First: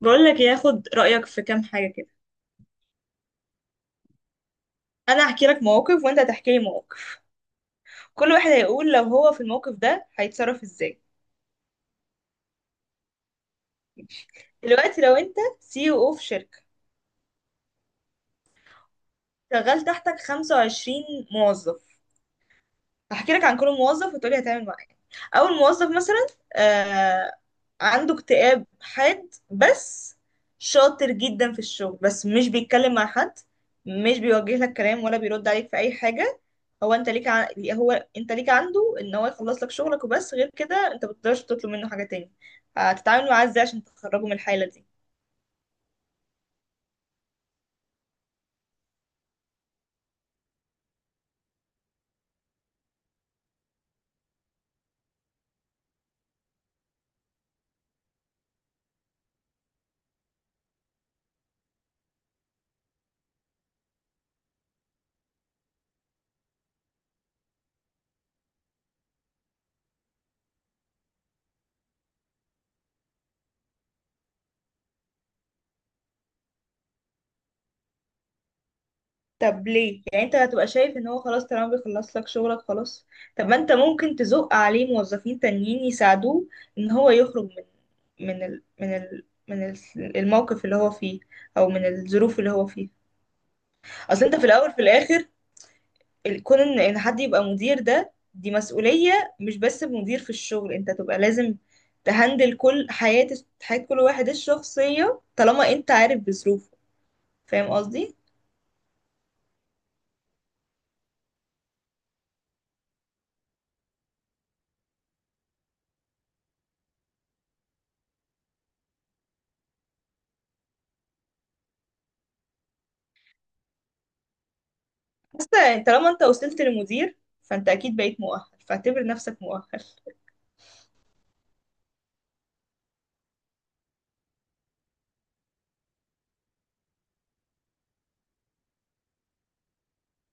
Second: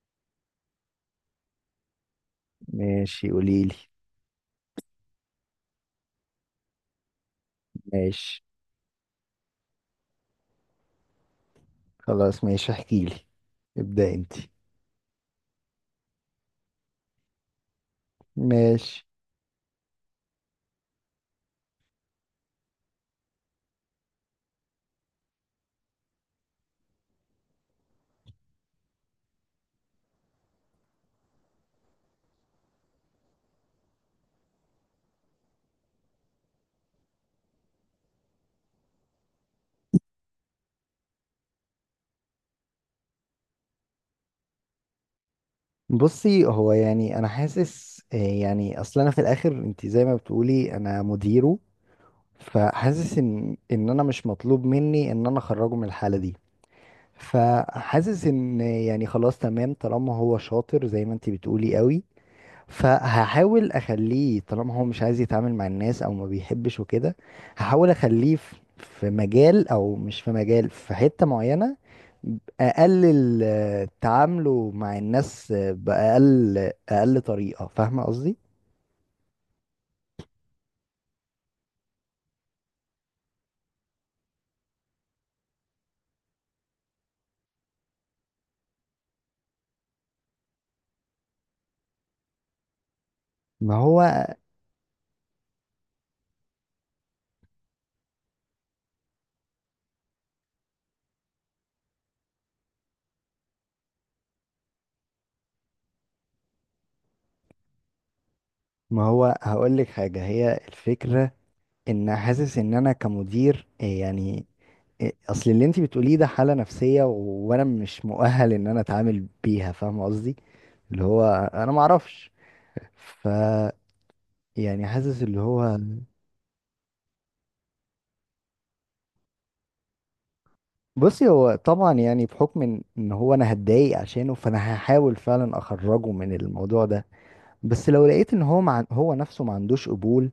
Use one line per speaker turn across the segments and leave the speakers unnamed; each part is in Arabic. بقول لك إيه، هاخد رأيك في كام حاجة كده.
ماشي، قوليلي.
انا هحكي لك مواقف وانت هتحكي لي مواقف. كل
ماشي.
واحد هيقول لو هو في الموقف ده هيتصرف ازاي.
خلاص ماشي، احكيلي. ابدأ انت.
دلوقتي لو انت سي او في شركة،
ماشي.
شغال تحتك 25 موظف. هحكي لك عن كل موظف وتقولي هتعمل، او الموظف مثلا آه عنده اكتئاب حاد، بس شاطر جدا في الشغل، بس مش بيتكلم مع حد، مش بيوجه لك كلام ولا بيرد عليك في اي حاجة. هو انت ليك عنده ان هو يخلص لك شغلك وبس، غير كده انت ما بتقدرش تطلب منه حاجة تاني. هتتعامل معاه ازاي عشان تخرجه من الحالة دي؟
بصي، هو يعني انا حاسس يعني اصل انا في الاخر انت زي ما بتقولي انا مديره. فحاسس ان انا مش مطلوب مني ان انا اخرجه من الحالة دي. فحاسس ان يعني خلاص تمام طالما هو شاطر زي ما انت بتقولي قوي. فهحاول اخليه طالما هو مش عايز يتعامل مع الناس او ما بيحبش وكده. هحاول اخليه في مجال او مش في مجال، في حتة معينة. اقلل تعامله مع الناس باقل اقل طريقة، فاهمة قصدي؟
طب ليه؟ يعني انت هتبقى شايف ان هو خلاص طالما بيخلص لك شغلك خلاص؟ طب ما انت ممكن تزق عليه موظفين تانيين يساعدوه ان هو يخرج من الموقف اللي هو فيه، او من الظروف اللي هو فيها.
ما
اصل
هو
انت في الاول في الاخر، كون ان حد يبقى مدير، ده دي مسؤولية. مش بس مدير في الشغل، انت تبقى لازم تهندل كل حياة حياة كل واحد الشخصية طالما انت عارف بظروفه، فاهم قصدي.
ما هو هقول لك حاجة، هي الفكرة ان حاسس ان انا كمدير يعني اصل اللي انت بتقوليه ده حالة نفسية وانا مش مؤهل ان انا اتعامل بيها، فاهمة قصدي؟ اللي هو انا ما اعرفش. ف، يعني حاسس اللي
بس
هو.
طالما انت وصلت لمدير، فانت اكيد بقيت مؤهل، فاعتبر نفسك مؤهل.
بصي هو طبعا يعني بحكم إن هو انا هتضايق عشانه، فانا هحاول فعلا اخرجه من الموضوع ده. بس لو لقيت ان هو مع هو نفسه ما عندوش قبول،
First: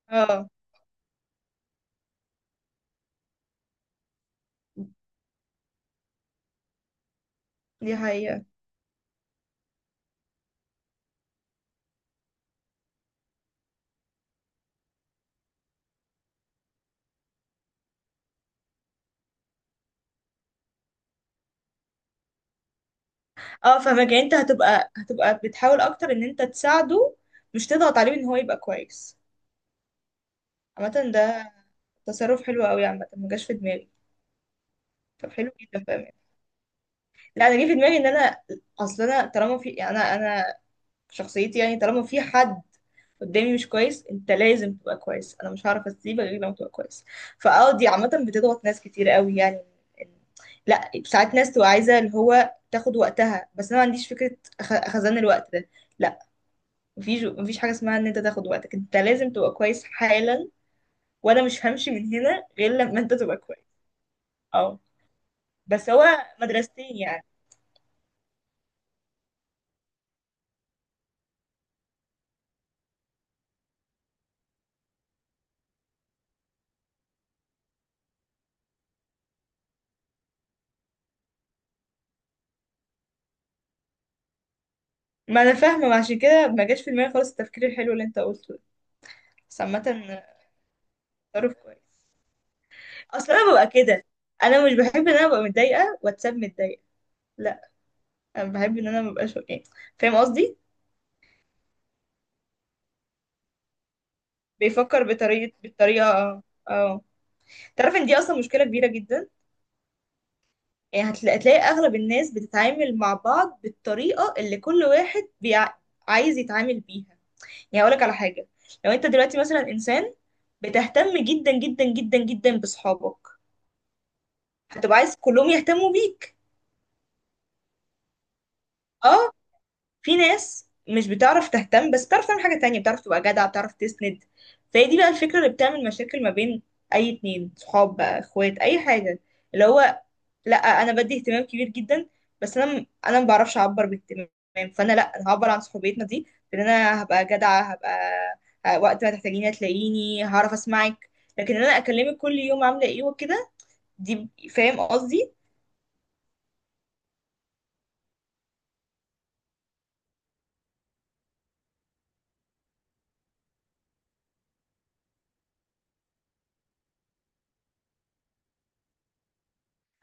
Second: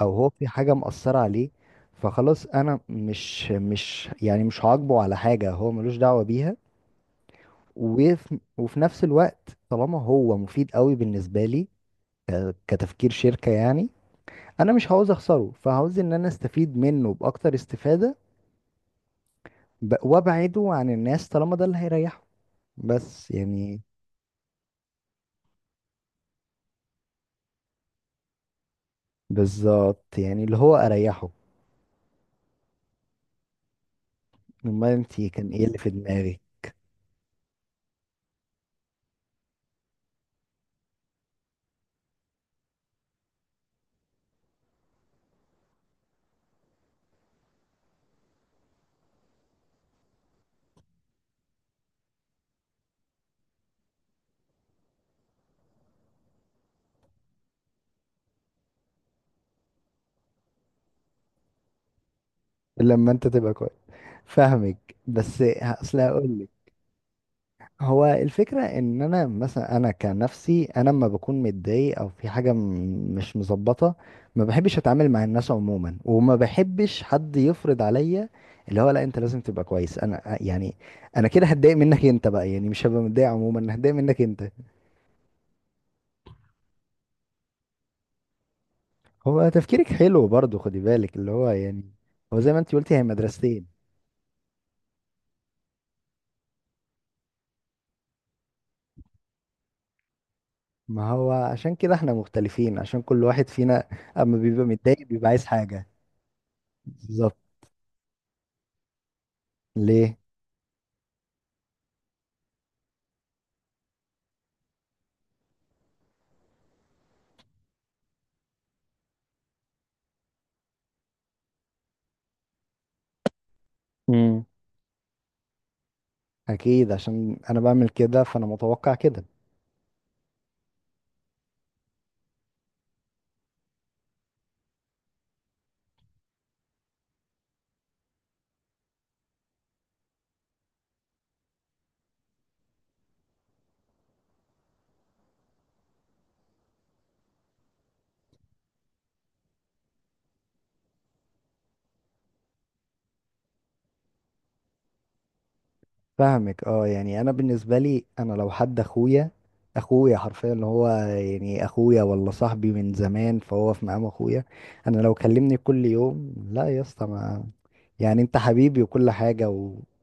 او هو
اه،
في حاجة مأثرة عليه، فخلاص انا مش يعني مش هعاقبه على حاجة هو ملوش دعوة بيها.
دي
وفي
حقيقة.
وفي نفس الوقت طالما هو مفيد قوي بالنسبة لي، كتفكير شركة يعني، انا مش عاوز اخسره، فعاوز ان انا استفيد منه باكتر استفادة. وابعده عن الناس طالما ده اللي هيريحه. بس
اه،
يعني.
فاهمك، يعني انت هتبقى بتحاول اكتر ان انت تساعده، مش تضغط عليه ان هو يبقى كويس.
بالظبط يعني اللي هو
عامة،
اريحه.
ده تصرف حلو قوي. عامة ما جاش في دماغي.
امال انت
طب
كان
حلو
ايه اللي
جدا،
في
فاهم.
دماغي؟
لا، انا جه في دماغي ان انا، اصل انا طالما في، يعني انا في شخصيتي يعني، طالما في حد قدامي مش كويس، انت لازم تبقى كويس، انا مش هعرف اسيبك غير لما تبقى كويس. فاه، دي عامه بتضغط ناس كتير قوي يعني. إن- لا، ساعات ناس تبقى عايزه اللي هو تاخد وقتها، بس انا ما عنديش فكره خزان الوقت ده. لا، مفيش حاجه اسمها ان انت تاخد وقتك، انت لازم تبقى كويس حالا، وانا مش همشي من هنا غير لما
لما
انت
انت
تبقى
تبقى
كويس.
كويس.
اه،
فاهمك. بس
بس
اصل
هو
هقول لك.
مدرستين يعني.
هو الفكره ان انا مثلا، انا كنفسي، انا لما بكون متضايق او في حاجه مش مظبطه، ما بحبش اتعامل مع الناس عموما، وما بحبش حد يفرض عليا اللي هو لا انت لازم تبقى كويس. انا يعني انا كده هتضايق منك انت بقى، يعني مش هبقى متضايق عموما، هتضايق منك انت.
ما انا فاهمه، ما عشان كده ما جاش في دماغي خالص التفكير الحلو اللي انت قلته ده.
هو
بس عامه،
تفكيرك حلو برضو خدي بالك، اللي هو
تصرف كويس.
يعني هو زي ما انت قلتي هي
اصل انا
مدرستين.
ببقى كده، انا مش بحب ان انا ابقى متضايقه واتساب متضايقه، لا، انا بحب ان انا مبقاش يعني، فاهم قصدي.
ما هو عشان كده احنا مختلفين، عشان كل واحد فينا اما بيبقى
بيفكر
متضايق بيبقى عايز
بطريقه
حاجة.
بالطريقه اه.
بالظبط.
تعرف ان دي اصلا مشكله كبيره جدا.
ليه؟
يعني هتلاقي اغلب الناس بتتعامل مع بعض بالطريقه اللي كل واحد عايز يتعامل بيها. يعني اقول لك على حاجه. لو انت دلوقتي مثلا انسان بتهتم جدا جدا جدا جدا بصحابك،
امم.
هتبقى عايز كلهم يهتموا بيك.
اكيد عشان انا بعمل كده فانا متوقع كده.
اه. في ناس مش بتعرف تهتم، بس بتعرف تعمل حاجة تانية، بتعرف تبقى جدع، بتعرف تسند. فهي دي بقى الفكرة اللي بتعمل مشاكل ما بين أي اتنين صحاب، بقى اخوات، أي حاجة، اللي هو لأ أنا بدي اهتمام كبير جدا، بس أنا ما بعرفش أعبر باهتمام، فأنا لأ، أنا هعبر عن صحوبيتنا دي بإن أنا هبقى جدعة، هبقى وقت ما تحتاجيني هتلاقيني، هعرف أسمعك، لكن إن أنا أكلمك كل يوم عاملة إيه وكده، دي فاهم قصدي؟
فاهمك. اه يعني انا بالنسبة لي، انا لو حد اخويا، اخويا حرفيا اللي هو يعني اخويا، ولا صاحبي من زمان فهو في مقام اخويا، انا لو كلمني كل يوم، لا يا اسطى ما، يعني انت حبيبي وكل حاجة.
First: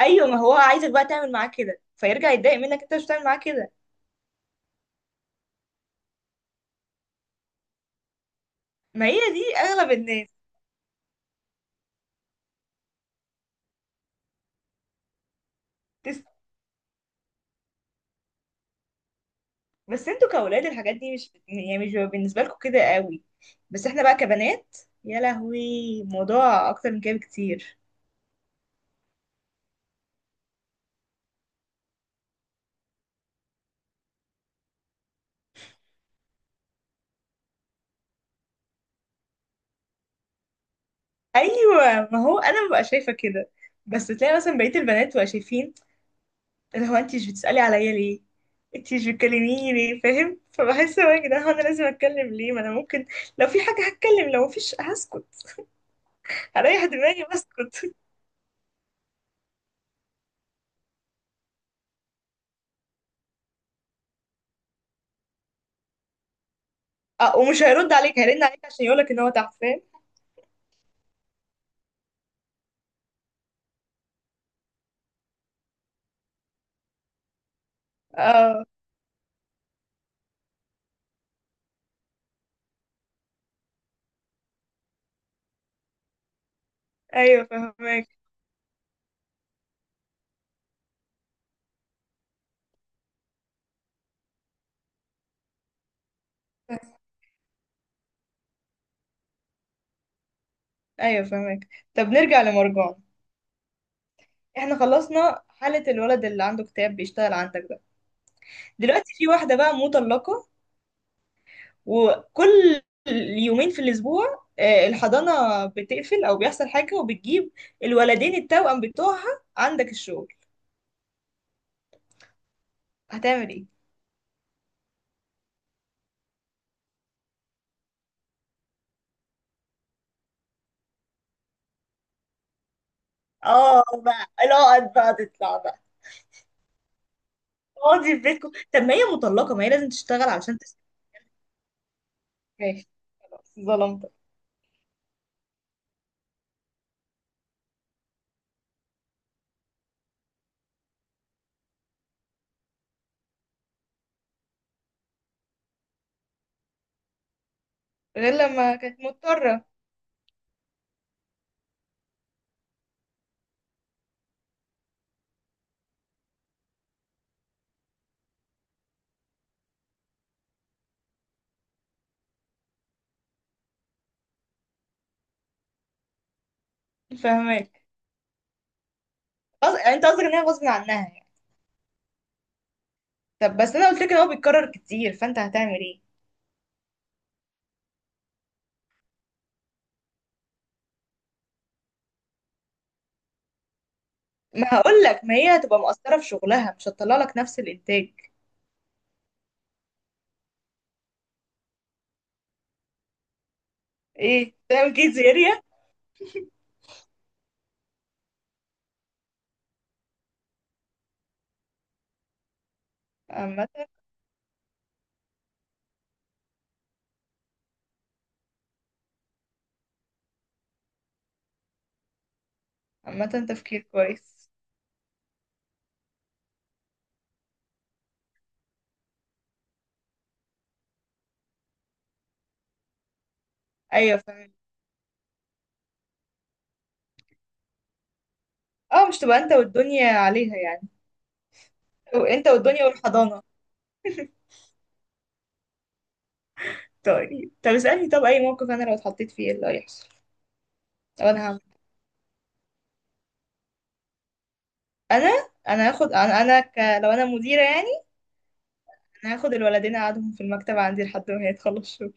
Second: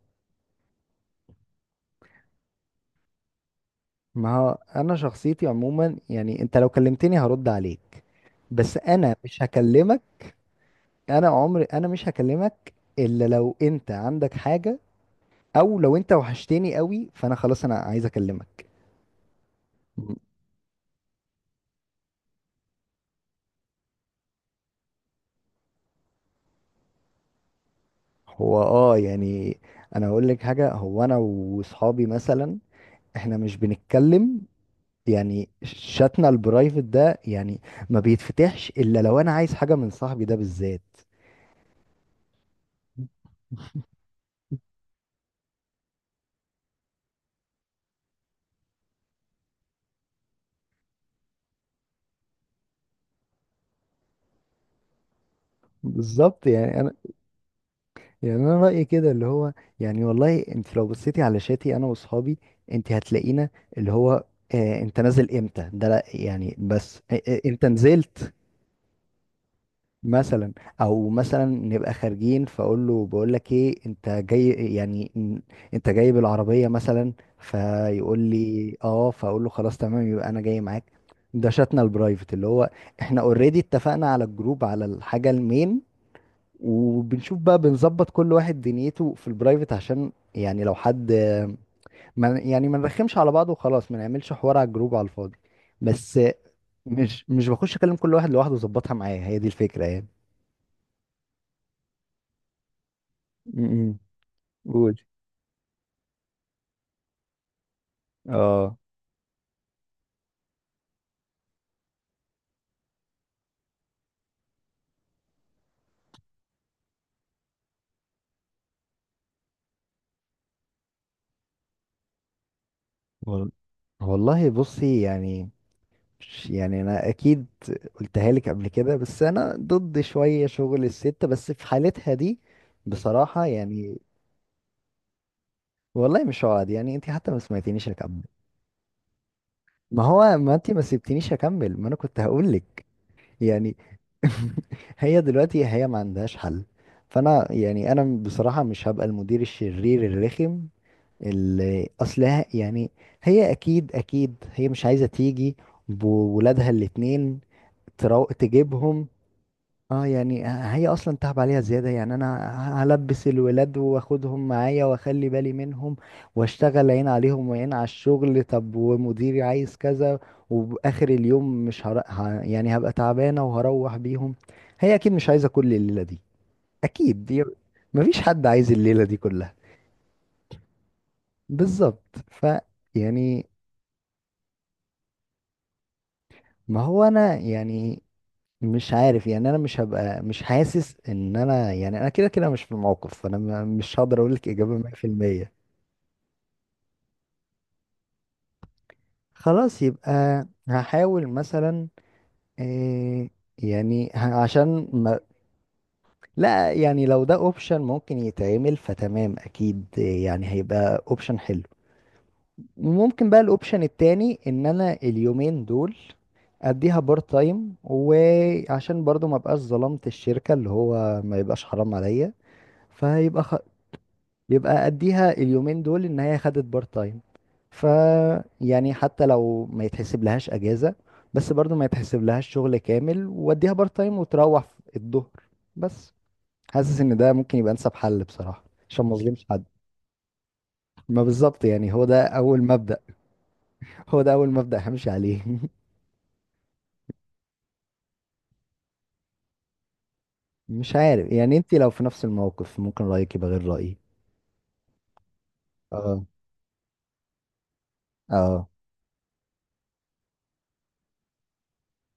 أيوة، ما هو عايزك بقى تعمل معاه كده فيرجع يتضايق منك أنت مش بتعمل معاه كده.
ما هو انا شخصيتي عموما يعني انت لو كلمتني هرد عليك، بس
ما
انا
هي
مش
دي اغلب
هكلمك.
الناس.
انا عمري انا مش هكلمك، الا لو انت عندك حاجة، او لو انت
تس...
وحشتني قوي فانا خلاص انا عايز اكلمك.
بس انتوا كاولاد الحاجات دي، مش يعني مش بيبقى بالنسبه لكم كده قوي، بس احنا بقى كبنات، يا لهوي، الموضوع اكتر من كده بكتير.
هو اه يعني انا اقول لك حاجة، هو انا واصحابي مثلا احنا مش بنتكلم، يعني شاتنا البرايفت ده يعني ما بيتفتحش الا لو انا عايز حاجة من صاحبي ده بالذات.
ايوه، ما هو انا ببقى شايفه كده. بس تلاقي مثلا بقيه البنات بقى شايفين اللي هو انت مش بتسالي عليا ليه، انت مش بتكلميني ليه، فاهم؟ فبحس هو، يا جدعان هو انا لازم اتكلم ليه؟ ما انا ممكن لو في حاجه هتكلم، لو مفيش هسكت،
بالظبط
هريح
يعني.
دماغي واسكت.
يعني انا رايي كده اللي هو، يعني والله انت لو بصيتي على شاتي انا واصحابي، انت هتلاقينا اللي هو، آه انت نازل امتى ده لا يعني بس آه
اه،
آه
ومش
انت
هيرد عليك،
نزلت
هيرن عليك عشان يقولك ان هو تحت، فاهم.
مثلا. او مثلا نبقى خارجين فاقول له بقول لك ايه، انت جاي يعني انت جاي بالعربيه مثلا، فيقول
اه،
لي اه، فاقول له خلاص تمام يبقى انا جاي معاك. ده شاتنا البرايفت اللي هو، احنا اوريدي اتفقنا على الجروب على الحاجه المين، وبنشوف
ايوه
بقى بنظبط
فاهمك،
كل واحد دنيته في البرايفت، عشان يعني لو حد ما يعني ما نرخمش على بعض، وخلاص ما نعملش حوار على الجروب على الفاضي بس. مش بخش اكلم كل واحد لوحده واظبطها معايا، هي دي الفكرة يعني.
ايوه فاهمك. طب نرجع لمرجان.
امم.
احنا
قول.
خلصنا حالة الولد اللي عنده اكتئاب بيشتغل عندك ده.
اه.
دلوقتي في واحدة بقى مطلقة، وكل يومين في الاسبوع الحضانة بتقفل او بيحصل حاجة، وبتجيب الولدين التوأم بتوعها عندك الشغل،
وال-
هتعمل ايه؟
والله بصي يعني. يعني انا اكيد قلتها لك قبل كده، بس انا ضد شوية شغل الست، بس في حالتها دي بصراحة
اه
يعني.
بقى، لا بقى، تطلع بقى
والله مش هقعد، يعني انت حتى ما سمعتنيش.
اقعدي في بيتكم، طب ما هي مطلقة، ما هي لازم
ما
تشتغل
هو ما انت ما سبتنيش اكمل، ما انا كنت هقول لك.
ماشي، خلاص
يعني
ظلمتك.
هي دلوقتي هي ما عندهاش حل، فانا يعني انا بصراحة مش هبقى المدير الشرير الرخم اللي اصلها يعني. هي اكيد اكيد هي مش عايزة تيجي بولادها الاتنين
غير لما كانت
تجيبهم.
مضطرة.
اه يعني هي اصلا تعب عليها زياده. يعني انا هلبس الولاد واخدهم معايا واخلي بالي منهم، واشتغل عين عليهم وعين على الشغل، طب ومديري عايز كذا، وباخر اليوم مش هر... ه... يعني هبقى تعبانه وهروح بيهم. هي اكيد مش عايزه كل الليله دي. اكيد دي.
فاهماك.
مفيش حد عايز الليله دي كلها.
يعني انت قصدك ان هي غصب عنها يعني.
بالظبط. ف، يعني.
طب بس انا قلت لك ان هو بيتكرر كتير، فانت هتعمل ايه؟
ما هو انا يعني مش عارف يعني انا مش هبقى، مش حاسس ان انا يعني انا كده كده مش في الموقف، فانا مش هقدر اقول لك
ما
اجابه
هقول لك، ما
100%.
هي هتبقى مقصره في شغلها، مش هتطلع لك نفس الانتاج.
خلاص يبقى هحاول مثلا إيه، يعني
ايه،
عشان
تعمل كيدز
ما.
اريا.
لا يعني لو ده اوبشن ممكن يتعمل فتمام اكيد يعني هيبقى اوبشن حلو. ممكن بقى
عامه
الاوبشن التاني ان انا اليومين دول اديها بارت تايم، وعشان برضو ما بقاش ظلمت الشركه اللي هو ما يبقاش حرام عليا.
عامه
فيبقى،
تفكير كويس.
يبقى اديها اليومين دول ان هي خدت بارت تايم. ف، يعني حتى لو ما يتحسب لهاش اجازة، بس برضو ما يتحسب لهاش شغل كامل، واديها بارت تايم
ايوه فاهم.
وتروح في الظهر بس. حاسس ان ده ممكن يبقى انسب حل بصراحة عشان
اه،
ما
مش تبقى
اظلمش
انت
حد.
والدنيا عليها يعني،
ما بالظبط يعني هو
أو
ده
انت
اول
والدنيا
مبدأ
والحضانه.
هو ده اول مبدأ همشي عليه
طيب طب اسالني. طب اي موقف انا لو اتحطيت فيه ايه اللي هيحصل؟
مش
طب
عارف
انا
يعني
هعمل
انت
إيه؟
لو في نفس الموقف ممكن رأيك يبقى غير رأيي.
انا انا هاخد،
اه.
لو انا مديره يعني.
اه.
انا هاخد الولدين اقعدهم في المكتب عندي لحد ما هي تخلص شغل.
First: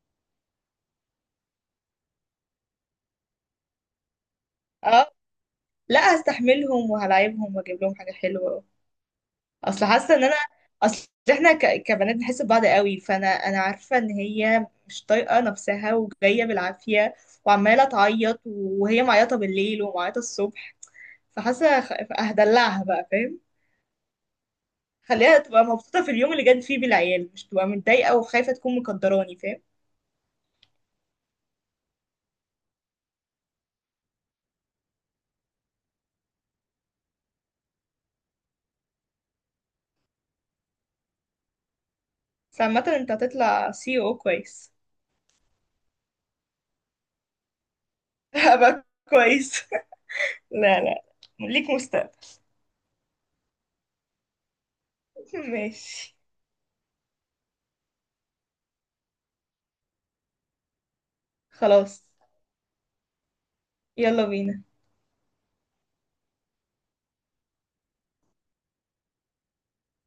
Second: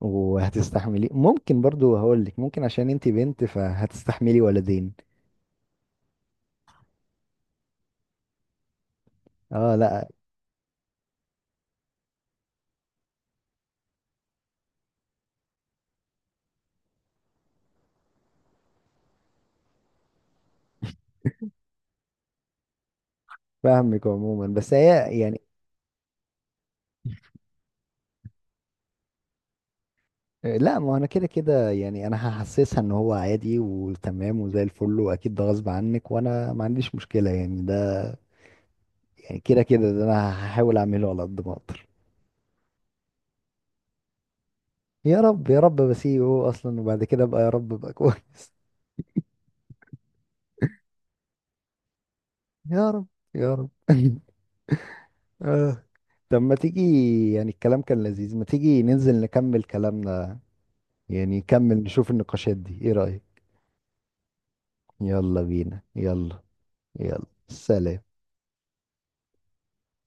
وهتستحملي؟ ممكن برضو هقول لك ممكن عشان انت بنت فهتستحملي ولدين.
اه، لا، هستحملهم وهلاعبهم واجيب لهم حاجه حلوه.
اه
اصل
لا.
حاسه ان انا، اصل احنا كبنات بنحس ببعض قوي، فانا عارفه ان هي مش طايقه نفسها وجايه بالعافيه، وعماله تعيط، وهي معيطه بالليل ومعيطه الصبح، فحاسه هدلعها بقى فاهم.
فاهمك عموما بس هي
خليها
يعني.
تبقى مبسوطه في اليوم اللي جت فيه بالعيال، مش تبقى متضايقه وخايفه تكون مقدراني فاهم.
لا ما انا كده كده يعني انا هحسسها ان هو عادي وتمام وزي الفل واكيد ده غصب عنك وانا ما عنديش مشكله يعني ده، يعني كده كده ده انا هحاول اعمله على قد ما اقدر.
بس عامه انت هتطلع سي او كويس.
يا رب يا رب بسيبه هو اصلا، وبعد كده بقى يا رب بقى كويس
هبقى كويس لا لا، ليك مستقبل.
يا رب يا رب آه.
ماشي،
طب ما تيجي، يعني الكلام كان لذيذ، ما تيجي ننزل نكمل كلامنا، يعني نكمل
خلاص،
نشوف النقاشات دي، ايه رايك؟
يلا بينا.
يلا بينا يلا. يلا سلام.